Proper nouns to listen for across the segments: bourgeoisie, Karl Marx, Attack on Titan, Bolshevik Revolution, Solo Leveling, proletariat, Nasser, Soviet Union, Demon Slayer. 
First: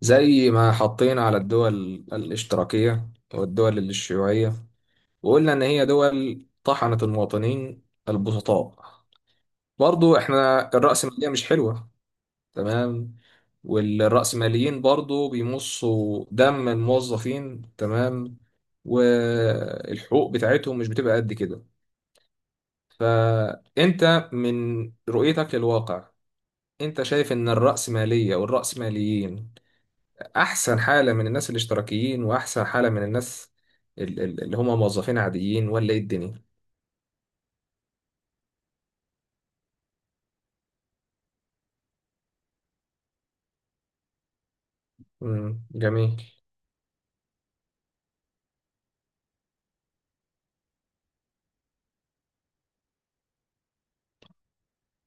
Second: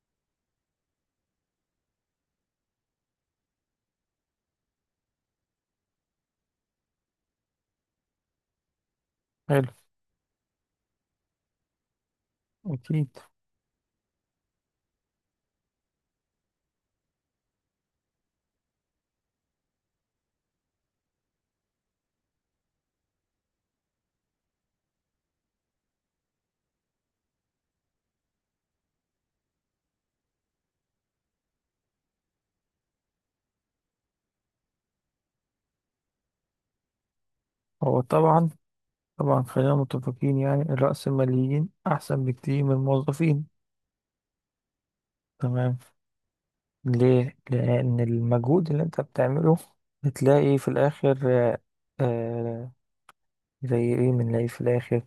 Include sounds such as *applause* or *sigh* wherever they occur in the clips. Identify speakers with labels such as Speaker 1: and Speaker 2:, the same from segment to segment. Speaker 1: زي ما حطينا على الدول الاشتراكية والدول الشيوعية، وقلنا إن هي دول طحنت المواطنين البسطاء.
Speaker 2: حلو.
Speaker 1: برضو إحنا الرأسمالية مش حلوة،
Speaker 2: أكيد.
Speaker 1: تمام، والرأسماليين برضو بيمصوا دم الموظفين، تمام، والحقوق بتاعتهم مش بتبقى قد كده. فأنت من رؤيتك للواقع، أنت شايف إن الرأسمالية والرأسماليين احسن حاله من الناس الاشتراكيين، واحسن حاله من الناس اللي هم موظفين عاديين، ولا ايه الدنيا؟
Speaker 2: هو طبعا. طبعا، خلينا متفقين يعني الرأسماليين أحسن بكتير من الموظفين.
Speaker 1: مم.
Speaker 2: تمام.
Speaker 1: جميل.
Speaker 2: ليه؟ لأن المجهود اللي أنت بتعمله بتلاقي في الآخر. آه. آه، زي إيه بنلاقي في الآخر،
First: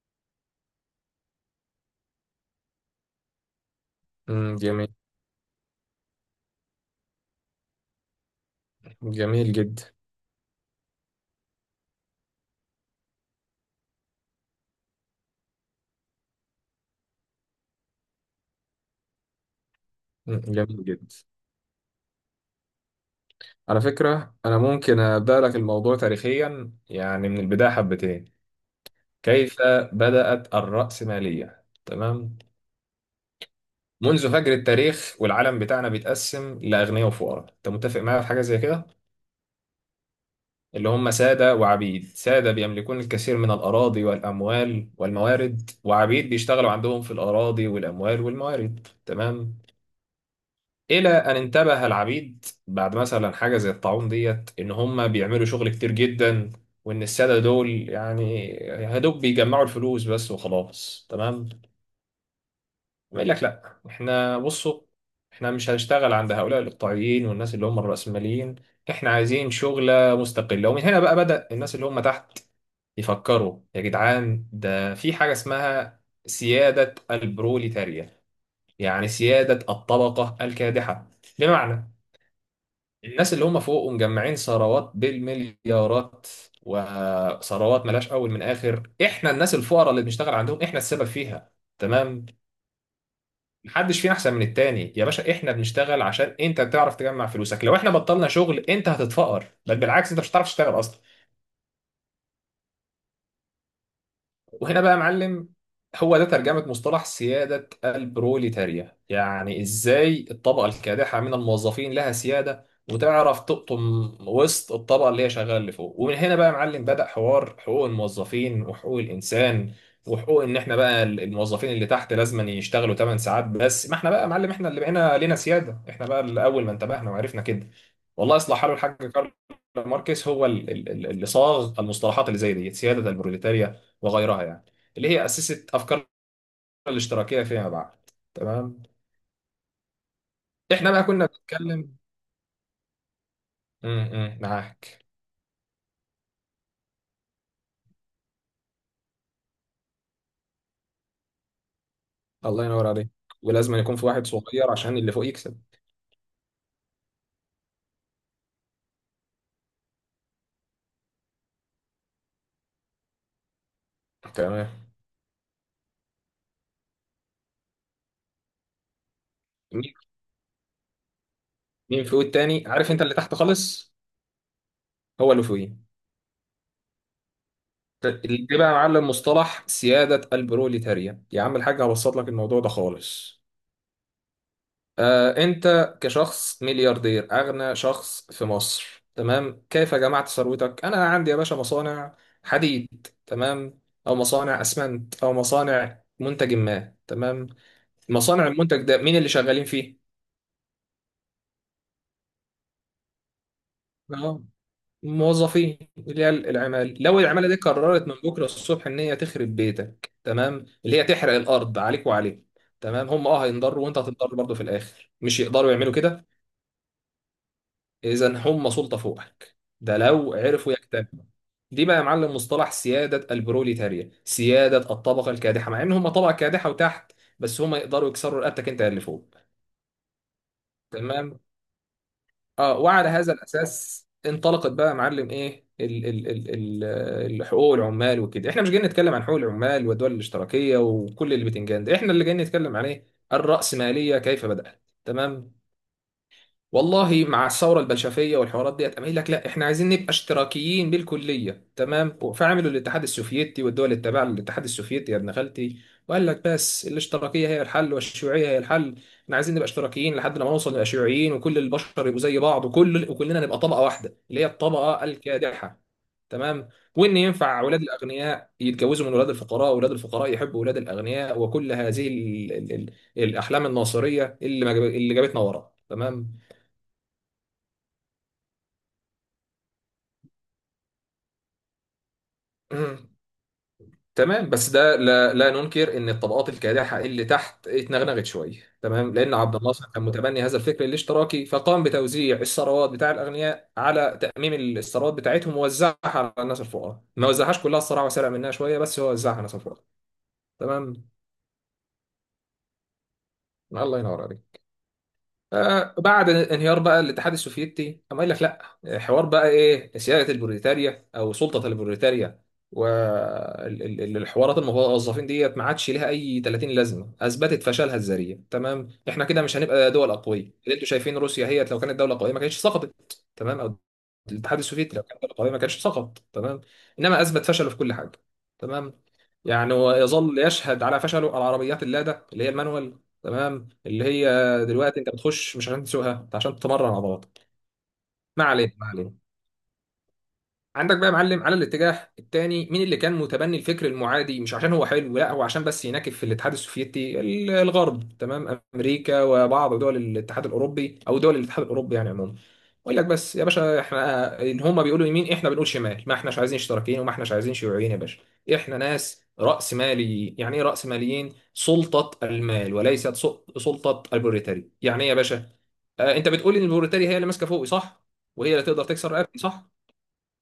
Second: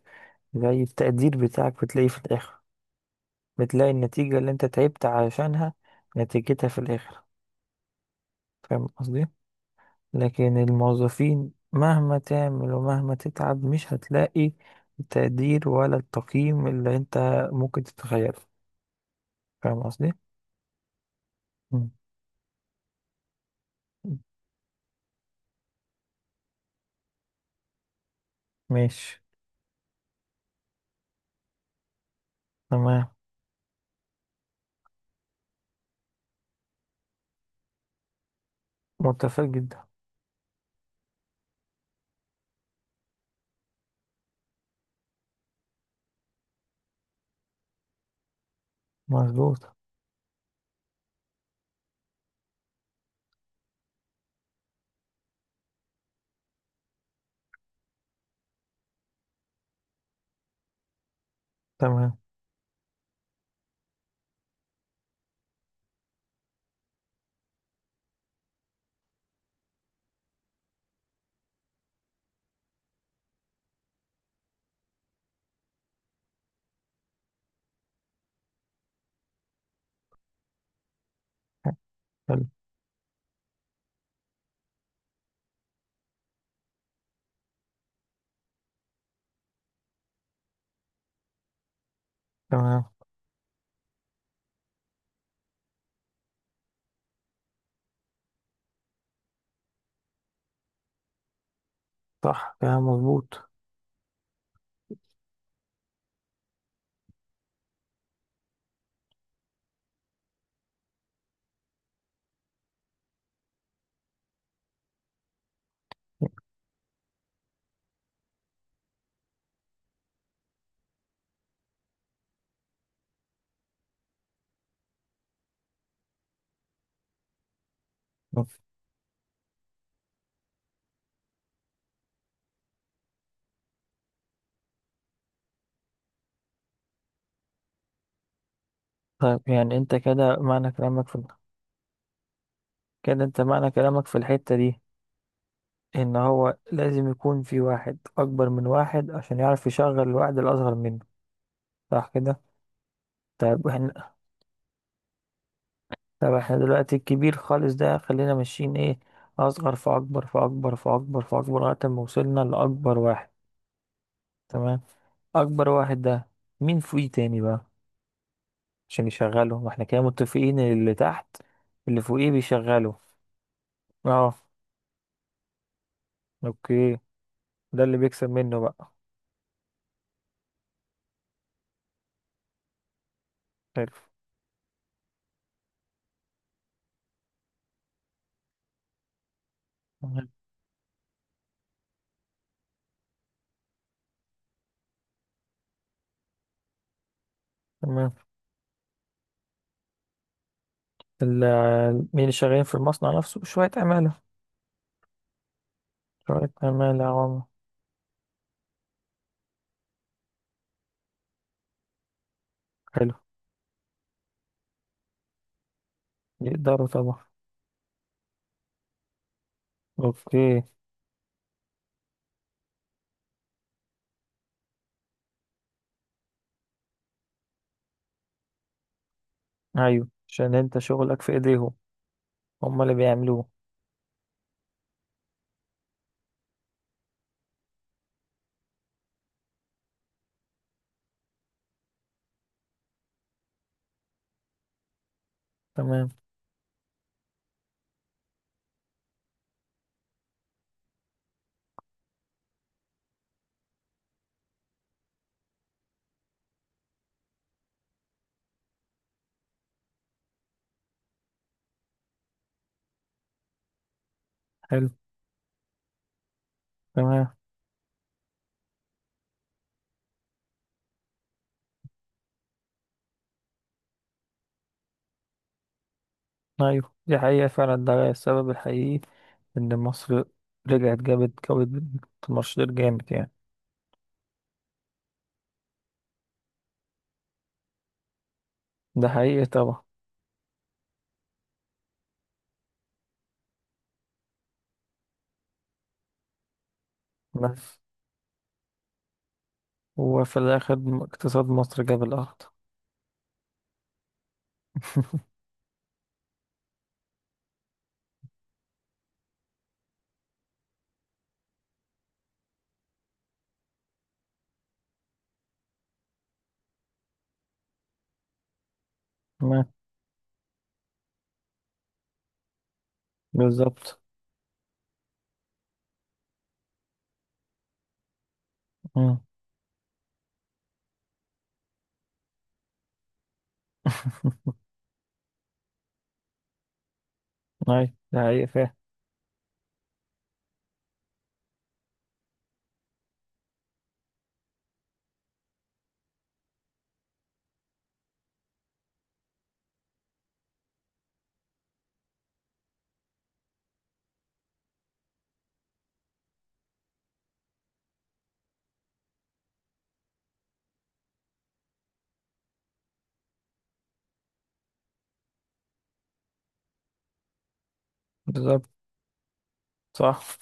Speaker 2: زي التقدير بتاعك بتلاقيه في الآخر، بتلاقي النتيجة اللي
Speaker 1: مم.
Speaker 2: أنت
Speaker 1: جميل.
Speaker 2: تعبت علشانها نتيجتها في الآخر. فاهم قصدي؟
Speaker 1: جميل جدا.
Speaker 2: لكن الموظفين مهما تعمل ومهما تتعب مش هتلاقي التقدير ولا التقييم اللي انت ممكن تتخيله. فاهم قصدي؟
Speaker 1: مم. جميل جدا.
Speaker 2: مم.
Speaker 1: على فكره انا ممكن ابدا لك الموضوع تاريخيا، يعني من البدايه حبتين.
Speaker 2: ماشي.
Speaker 1: كيف بدات الراسماليه؟ تمام.
Speaker 2: تمام.
Speaker 1: منذ فجر التاريخ والعالم بتاعنا بيتقسم لاغنياء وفقراء. انت متفق معايا في حاجه زي كده؟
Speaker 2: متفق جدا.
Speaker 1: اللي هم سادة وعبيد. سادة بيملكون الكثير من الأراضي والأموال والموارد، وعبيد بيشتغلوا عندهم في الأراضي والأموال والموارد، تمام.
Speaker 2: مظبوط.
Speaker 1: إلى أن انتبه العبيد بعد مثلا حاجة زي الطاعون ديت إن هم بيعملوا شغل كتير جدا، وإن السادة دول يعني يا دوب بيجمعوا الفلوس بس وخلاص، تمام.
Speaker 2: تمام.
Speaker 1: يقول لك لأ، إحنا بصوا، إحنا مش هنشتغل عند هؤلاء الإقطاعيين والناس اللي هم الرأسماليين. إحنا عايزين شغلة مستقلة. ومن هنا بقى بدأ الناس اللي هم تحت يفكروا: يا جدعان، ده في حاجة اسمها سيادة البروليتاريا، يعني سيادة الطبقة الكادحة. بمعنى،
Speaker 2: حلو.
Speaker 1: الناس اللي هم فوق ومجمعين ثروات بالمليارات، وثروات ملاش أول من آخر، إحنا الناس الفقراء اللي بنشتغل عندهم إحنا السبب فيها، تمام.
Speaker 2: تمام.
Speaker 1: محدش فينا أحسن من التاني يا باشا. إحنا بنشتغل عشان أنت بتعرف تجمع فلوسك. لو إحنا بطلنا شغل أنت هتتفقر، بل بالعكس، أنت مش هتعرف تشتغل أصلا.
Speaker 2: صح، كلام مظبوط.
Speaker 1: وهنا بقى يا معلم، هو ده ترجمة مصطلح سيادة البروليتاريا. يعني ازاي الطبقة الكادحة من الموظفين لها سيادة، وتعرف تقطم وسط الطبقة اللي هي شغالة اللي فوق. ومن هنا بقى يا معلم بدأ حوار حقوق الموظفين وحقوق الإنسان، وحقوق ان احنا بقى الموظفين اللي تحت لازم يشتغلوا 8 ساعات بس. ما احنا بقى يا معلم احنا اللي بقينا لنا سيادة، احنا بقى اللي اول ما انتبهنا وعرفنا كده. والله
Speaker 2: مم.
Speaker 1: يصلح حاله الحاج كارل ماركس هو اللي صاغ المصطلحات اللي زي دي، سيادة البروليتاريا وغيرها، يعني، اللي هي أسست أفكار الاشتراكية فيما بعد، تمام.
Speaker 2: طيب يعني انت كده معنى
Speaker 1: احنا بقى
Speaker 2: كلامك في،
Speaker 1: كنا بنتكلم.
Speaker 2: كده انت معنى كلامك في الحتة دي
Speaker 1: معاك.
Speaker 2: ان هو لازم يكون في واحد اكبر من واحد عشان يعرف يشغل الواحد الاصغر منه. صح كده؟
Speaker 1: الله ينور عليك.
Speaker 2: طيب
Speaker 1: ولازم يكون في
Speaker 2: احنا،
Speaker 1: واحد صغير عشان اللي فوق يكسب،
Speaker 2: طب احنا دلوقتي الكبير خالص ده خلينا ماشيين ايه، اصغر فاكبر فاكبر فاكبر فاكبر لغايه ما وصلنا لاكبر واحد.
Speaker 1: تمام.
Speaker 2: تمام. اكبر واحد ده مين فوقيه تاني بقى عشان يشغله؟ ما احنا
Speaker 1: مين؟
Speaker 2: كده متفقين إن اللي تحت اللي
Speaker 1: مين فوق
Speaker 2: فوقيه
Speaker 1: التاني؟ عارف،
Speaker 2: بيشغله.
Speaker 1: انت اللي تحت خالص
Speaker 2: اه.
Speaker 1: هو اللي فوقيه.
Speaker 2: اوكي. ده اللي بيكسب
Speaker 1: اللي
Speaker 2: منه
Speaker 1: بقى يا
Speaker 2: بقى.
Speaker 1: معلم مصطلح سيادة البروليتاريا. يا عم الحاج، هبسط لك الموضوع ده خالص.
Speaker 2: حلو.
Speaker 1: أنت كشخص ملياردير أغنى شخص في مصر، تمام، كيف جمعت
Speaker 2: تمام.
Speaker 1: ثروتك؟ أنا عندي يا باشا مصانع حديد، تمام، أو مصانع أسمنت، أو مصانع منتج ما، تمام.
Speaker 2: تمام.
Speaker 1: مصانع المنتج ده مين اللي شغالين فيه؟
Speaker 2: مين اللي شغالين في المصنع نفسه؟ شويه عماله.
Speaker 1: آه، موظفين، اللي هي
Speaker 2: شويه عماله
Speaker 1: العمال.
Speaker 2: يا
Speaker 1: لو
Speaker 2: عم.
Speaker 1: العمالة دي قررت من بكرة الصبح إن هي تخرب بيتك، تمام، اللي هي تحرق الأرض عليك وعليك، تمام،
Speaker 2: حلو.
Speaker 1: هم هينضروا وأنت هتنضر برضه في الآخر. مش يقدروا يعملوا كده
Speaker 2: يقدروا طبعا.
Speaker 1: إذا هم سلطة فوقك؟ ده لو
Speaker 2: اوكي.
Speaker 1: عرفوا يجتمعوا. دي بقى يا معلم مصطلح سيادة البروليتاريا، سيادة الطبقة الكادحة. مع إن هم طبقة كادحة وتحت، بس هم يقدروا يكسروا رقبتك أنت اللي فوق،
Speaker 2: ايوه، عشان انت شغلك في
Speaker 1: تمام.
Speaker 2: ايديهم،
Speaker 1: اه
Speaker 2: هما اللي
Speaker 1: وعلى هذا
Speaker 2: بيعملوه.
Speaker 1: الأساس انطلقت بقى يا معلم إيه ال ال ال ال حقوق العمال وكده. إحنا مش جايين نتكلم عن حقوق العمال والدول الاشتراكية وكل اللي بتنجان ده. إحنا اللي جايين نتكلم عليه الرأسمالية كيف بدأت، تمام.
Speaker 2: تمام.
Speaker 1: والله مع الثوره البلشفيه والحوارات ديت، قام قايل لك لا، احنا عايزين نبقى اشتراكيين بالكليه، تمام. فعملوا الاتحاد السوفيتي والدول اللي تابعه للاتحاد السوفيتي يا ابن خالتي، وقال لك بس الاشتراكيه هي الحل والشيوعيه هي الحل. احنا عايزين نبقى اشتراكيين لحد لما نوصل نبقى شيوعيين، وكل البشر يبقوا زي بعض، وكلنا نبقى طبقه واحده اللي هي
Speaker 2: حلو.
Speaker 1: الطبقه الكادحه، تمام. وان
Speaker 2: تمام.
Speaker 1: ينفع اولاد الاغنياء يتجوزوا من اولاد الفقراء، واولاد الفقراء يحبوا اولاد الاغنياء، وكل هذه ال ال ال الاحلام الناصريه، اللي ما جاب- اللي جابتنا ورا، تمام.
Speaker 2: ايوه، دي حقيقة فعلا، ده السبب الحقيقي ان مصر رجعت جابت مشروع
Speaker 1: مم.
Speaker 2: جامد يعني.
Speaker 1: تمام، بس ده لا، لا ننكر ان الطبقات الكادحه اللي تحت اتنغنغت شويه،
Speaker 2: ده
Speaker 1: تمام، لان
Speaker 2: حقيقي
Speaker 1: عبد
Speaker 2: طبعا،
Speaker 1: الناصر كان متبني هذا الفكر الاشتراكي، فقام بتوزيع الثروات بتاع الاغنياء، على تاميم الثروات بتاعتهم ووزعها على الناس الفقراء. ما وزعهاش كلها
Speaker 2: بس
Speaker 1: الصراحه، وسرق منها شويه، بس هو وزعها على الناس الفقراء،
Speaker 2: هو في الاخر
Speaker 1: تمام.
Speaker 2: اقتصاد مصر جاب الارض.
Speaker 1: الله ينور عليك.
Speaker 2: *laughs*
Speaker 1: بعد انهيار بقى الاتحاد السوفيتي، قام قايل لك لا، حوار بقى ايه سياده البروليتاريا او سلطه البروليتاريا والحوارات الموظفين ديت ما عادش ليها اي 30 لازمه. اثبتت فشلها الذريع، تمام. احنا كده مش
Speaker 2: تمام.
Speaker 1: هنبقى دول اقويه. اللي انتوا شايفين روسيا هي لو كانت دوله قويه ما كانتش سقطت، تمام. او
Speaker 2: بالظبط.
Speaker 1: الاتحاد السوفيتي لو كانت دوله قويه ما كانش سقط، تمام. انما اثبت فشله في كل حاجه، تمام.
Speaker 2: مم.
Speaker 1: يعني ويظل يشهد على فشله العربيات اللاده اللي هي المانوال، تمام، اللي هي
Speaker 2: *laughs*
Speaker 1: دلوقتي انت بتخش مش عشان تسوقها، انت عشان تمرن عضلاتك.
Speaker 2: ايوه ده
Speaker 1: ما
Speaker 2: حقيقي
Speaker 1: علينا،
Speaker 2: فعلا.
Speaker 1: ما علينا. عندك بقى يا معلم على الاتجاه الثاني مين اللي كان متبني الفكر المعادي؟ مش عشان هو حلو، لا، هو عشان بس يناكف في الاتحاد السوفيتي. الغرب، تمام، امريكا وبعض دول الاتحاد الاوروبي، او دول الاتحاد الاوروبي يعني عموما. يقول لك بس يا باشا احنا، ان هم بيقولوا يمين احنا بنقول شمال، ما احناش عايزين اشتراكيين وما احناش عايزين شيوعيين يا باشا. احنا ناس راس ماليين. يعني ايه راس ماليين؟ سلطه المال، وليست سلطه البروليتاري. يعني ايه يا باشا؟ انت بتقول ان البروتاري هي اللي ماسكه فوقي، صح؟ وهي اللي
Speaker 2: بالظبط.
Speaker 1: تقدر تكسر رقبتي، صح؟
Speaker 2: صح.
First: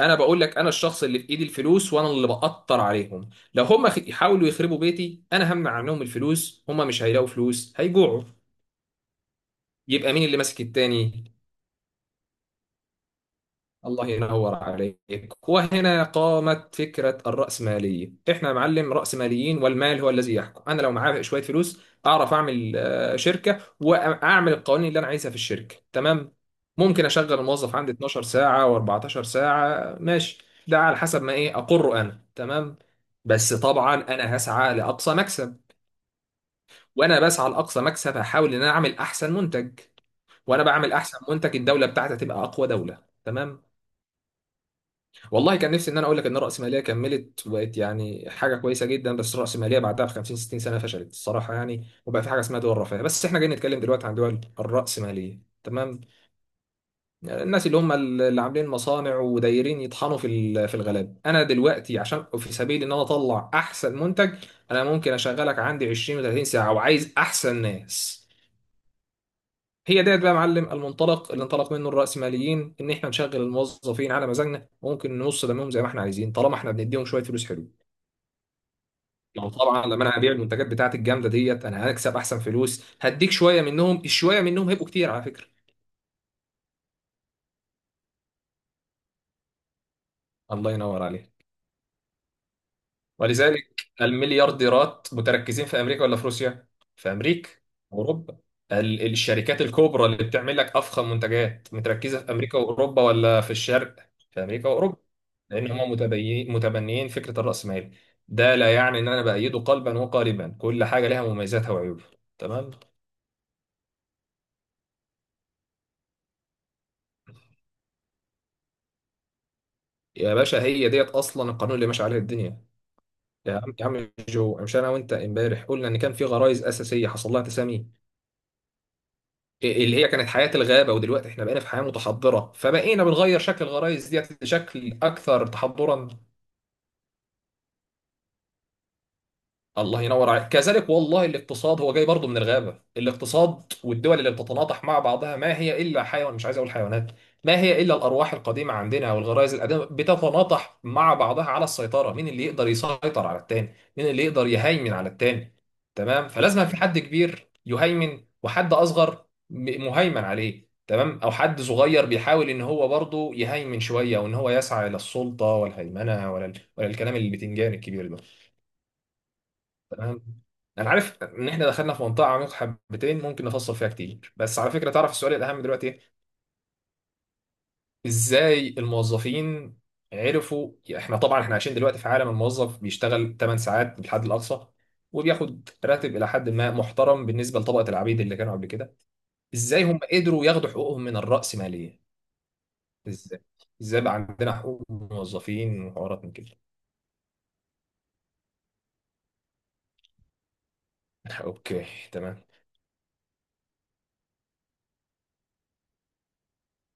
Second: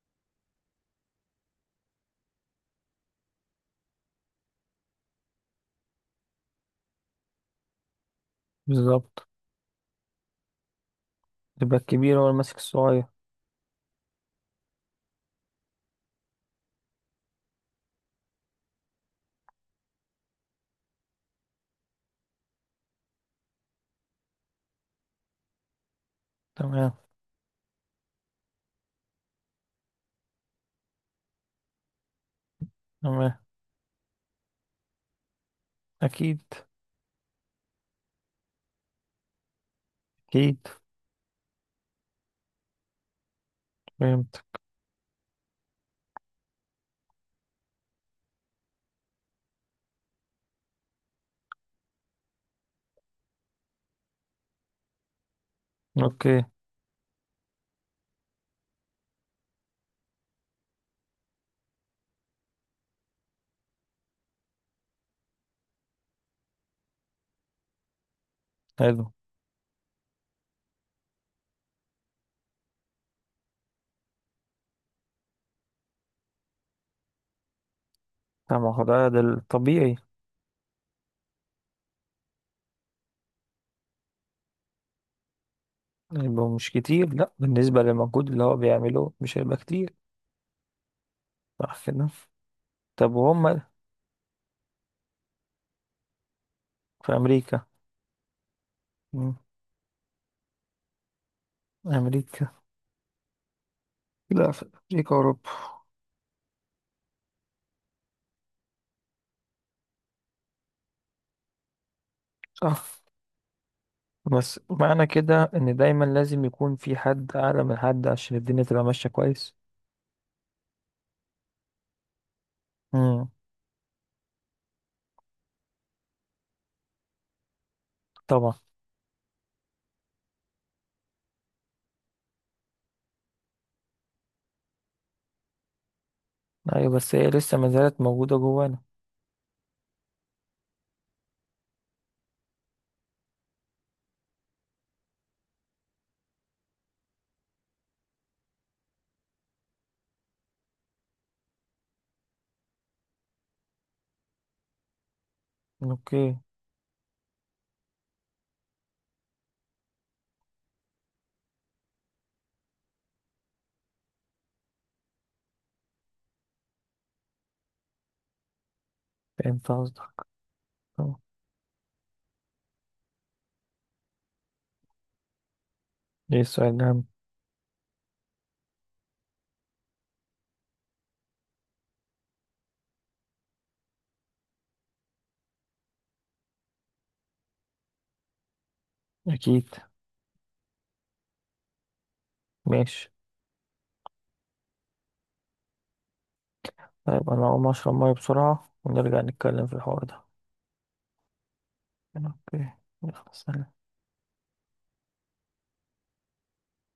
Speaker 1: انا بقول لك انا الشخص اللي في ايدي الفلوس، وانا اللي بقطر عليهم. لو هم يحاولوا يخربوا بيتي، انا همنع عنهم الفلوس، هم مش هيلاقوا فلوس، هيجوعوا.
Speaker 2: بالظبط.
Speaker 1: يبقى مين اللي ماسك التاني؟
Speaker 2: يبقى الكبير هو اللي ماسك الصغير.
Speaker 1: الله ينور عليك. وهنا قامت فكرة الرأسمالية. احنا يا معلم رأسماليين، والمال هو الذي يحكم. انا لو معايا شوية فلوس، اعرف اعمل شركة واعمل القوانين اللي انا عايزها في الشركة، تمام.
Speaker 2: تمام.
Speaker 1: ممكن اشغل الموظف عندي 12 ساعة و14 ساعة، ماشي، ده على حسب ما ايه اقره انا، تمام.
Speaker 2: تمام.
Speaker 1: بس طبعا انا هسعى لاقصى مكسب،
Speaker 2: اكيد.
Speaker 1: وانا بسعى لاقصى مكسب هحاول ان انا اعمل احسن منتج،
Speaker 2: اكيد.
Speaker 1: وانا بعمل احسن منتج الدولة بتاعتي تبقى اقوى دولة، تمام.
Speaker 2: فهمت.
Speaker 1: والله كان نفسي ان انا اقول لك ان الرأسمالية كملت وبقت يعني حاجة كويسة جدا، بس الرأسمالية بعدها ب 50 60 سنة فشلت الصراحة يعني، وبقى في حاجة اسمها دول رفاهية. بس احنا جايين نتكلم دلوقتي عن دول الرأسمالية، تمام.
Speaker 2: اوكي.
Speaker 1: الناس اللي هم اللي عاملين مصانع ودايرين يطحنوا في في الغلاب. انا دلوقتي عشان في سبيل ان انا اطلع احسن منتج، انا ممكن اشغلك عندي 20 و30 ساعة، وعايز احسن ناس.
Speaker 2: حلو.
Speaker 1: هي ديت بقى يا معلم المنطلق اللي انطلق منه الرأسماليين، ان احنا نشغل الموظفين على مزاجنا، وممكن ننص دمهم زي ما احنا عايزين، طالما احنا بنديهم شويه فلوس، حلو.
Speaker 2: طبعا ده
Speaker 1: لو طبعا
Speaker 2: الطبيعي.
Speaker 1: لما انا هبيع المنتجات بتاعتي الجامده ديت انا هكسب احسن فلوس، هديك شويه منهم. الشويه منهم هيبقوا كتير على فكره.
Speaker 2: يبقوا مش كتير، لا بالنسبة للمجهود اللي هو بيعمله مش هيبقى كتير.
Speaker 1: الله ينور عليك.
Speaker 2: صح كده. طب وهم
Speaker 1: ولذلك المليارديرات متركزين في امريكا ولا في روسيا؟
Speaker 2: في
Speaker 1: في امريكا
Speaker 2: أمريكا.
Speaker 1: واوروبا.
Speaker 2: مم.
Speaker 1: الشركات الكبرى اللي بتعمل لك افخم منتجات، متركزه في
Speaker 2: أمريكا.
Speaker 1: امريكا واوروبا ولا في الشرق؟ في
Speaker 2: لا في.
Speaker 1: امريكا واوروبا،
Speaker 2: أمريكا أوروبا.
Speaker 1: لان هم متبنيين فكره الراسمالي. ده لا يعني ان انا بايده قلبا وقالبا، كل حاجه لها مميزاتها وعيوبها، تمام.
Speaker 2: صح، بس معنى كده إن دايما لازم يكون في حد أعلى من حد عشان الدنيا تبقى ماشية كويس.
Speaker 1: يا باشا هي ديت اصلا القانون اللي ماشي عليه الدنيا.
Speaker 2: مم.
Speaker 1: يا عم يا عم جو، مش انا وانت امبارح قلنا ان كان في غرائز اساسيه حصل لها تسامي،
Speaker 2: طبعا.
Speaker 1: اللي هي كانت حياة الغابة؟ ودلوقتي احنا بقينا في حياة متحضرة، فبقينا بنغير شكل الغرايز ديت لشكل أكثر تحضرا.
Speaker 2: أيوة، بس هي لسه ما زالت موجودة جوانا.
Speaker 1: الله ينور عليك كذلك. والله الاقتصاد هو جاي برضه من الغابة. الاقتصاد والدول اللي بتتناطح مع بعضها ما هي إلا حيوان، مش عايز أقول حيوانات، ما هي إلا الأرواح القديمة عندنا والغرائز القديمة بتتناطح مع بعضها على السيطرة. مين اللي يقدر يسيطر على التاني؟ مين اللي يقدر يهيمن على التاني؟ تمام،
Speaker 2: أوكي.
Speaker 1: فلازم في حد كبير يهيمن وحد أصغر مهيمن عليه، تمام، أو حد صغير بيحاول إن هو برضه يهيمن شوية، وإن هو يسعى إلى السلطة والهيمنة، ولا الكلام البتنجان الكبير ده،
Speaker 2: فهمت قصدك.
Speaker 1: تمام. انا
Speaker 2: طبعا.
Speaker 1: عارف ان احنا دخلنا في منطقه عميقه حبتين، ممكن نفصل فيها كتير، بس على فكره تعرف السؤال الاهم دلوقتي ايه؟
Speaker 2: إيه السؤال ده؟
Speaker 1: ازاي الموظفين عرفوا؟ احنا طبعا احنا عايشين دلوقتي في عالم الموظف بيشتغل 8 ساعات بالحد الاقصى، وبياخد راتب الى حد ما محترم بالنسبه لطبقه العبيد اللي كانوا قبل كده.
Speaker 2: أكيد.
Speaker 1: ازاي هم قدروا ياخدوا حقوقهم من الرأسماليه؟
Speaker 2: ماشي.
Speaker 1: ازاي؟ ازاي بقى عندنا حقوق موظفين وحوارات من كده؟
Speaker 2: طيب أنا هقوم أشرب مية بسرعة ونرجع نتكلم في الحوار ده.
Speaker 1: *laughs* اوكي. تمام.
Speaker 2: أوكي. يلا سلام.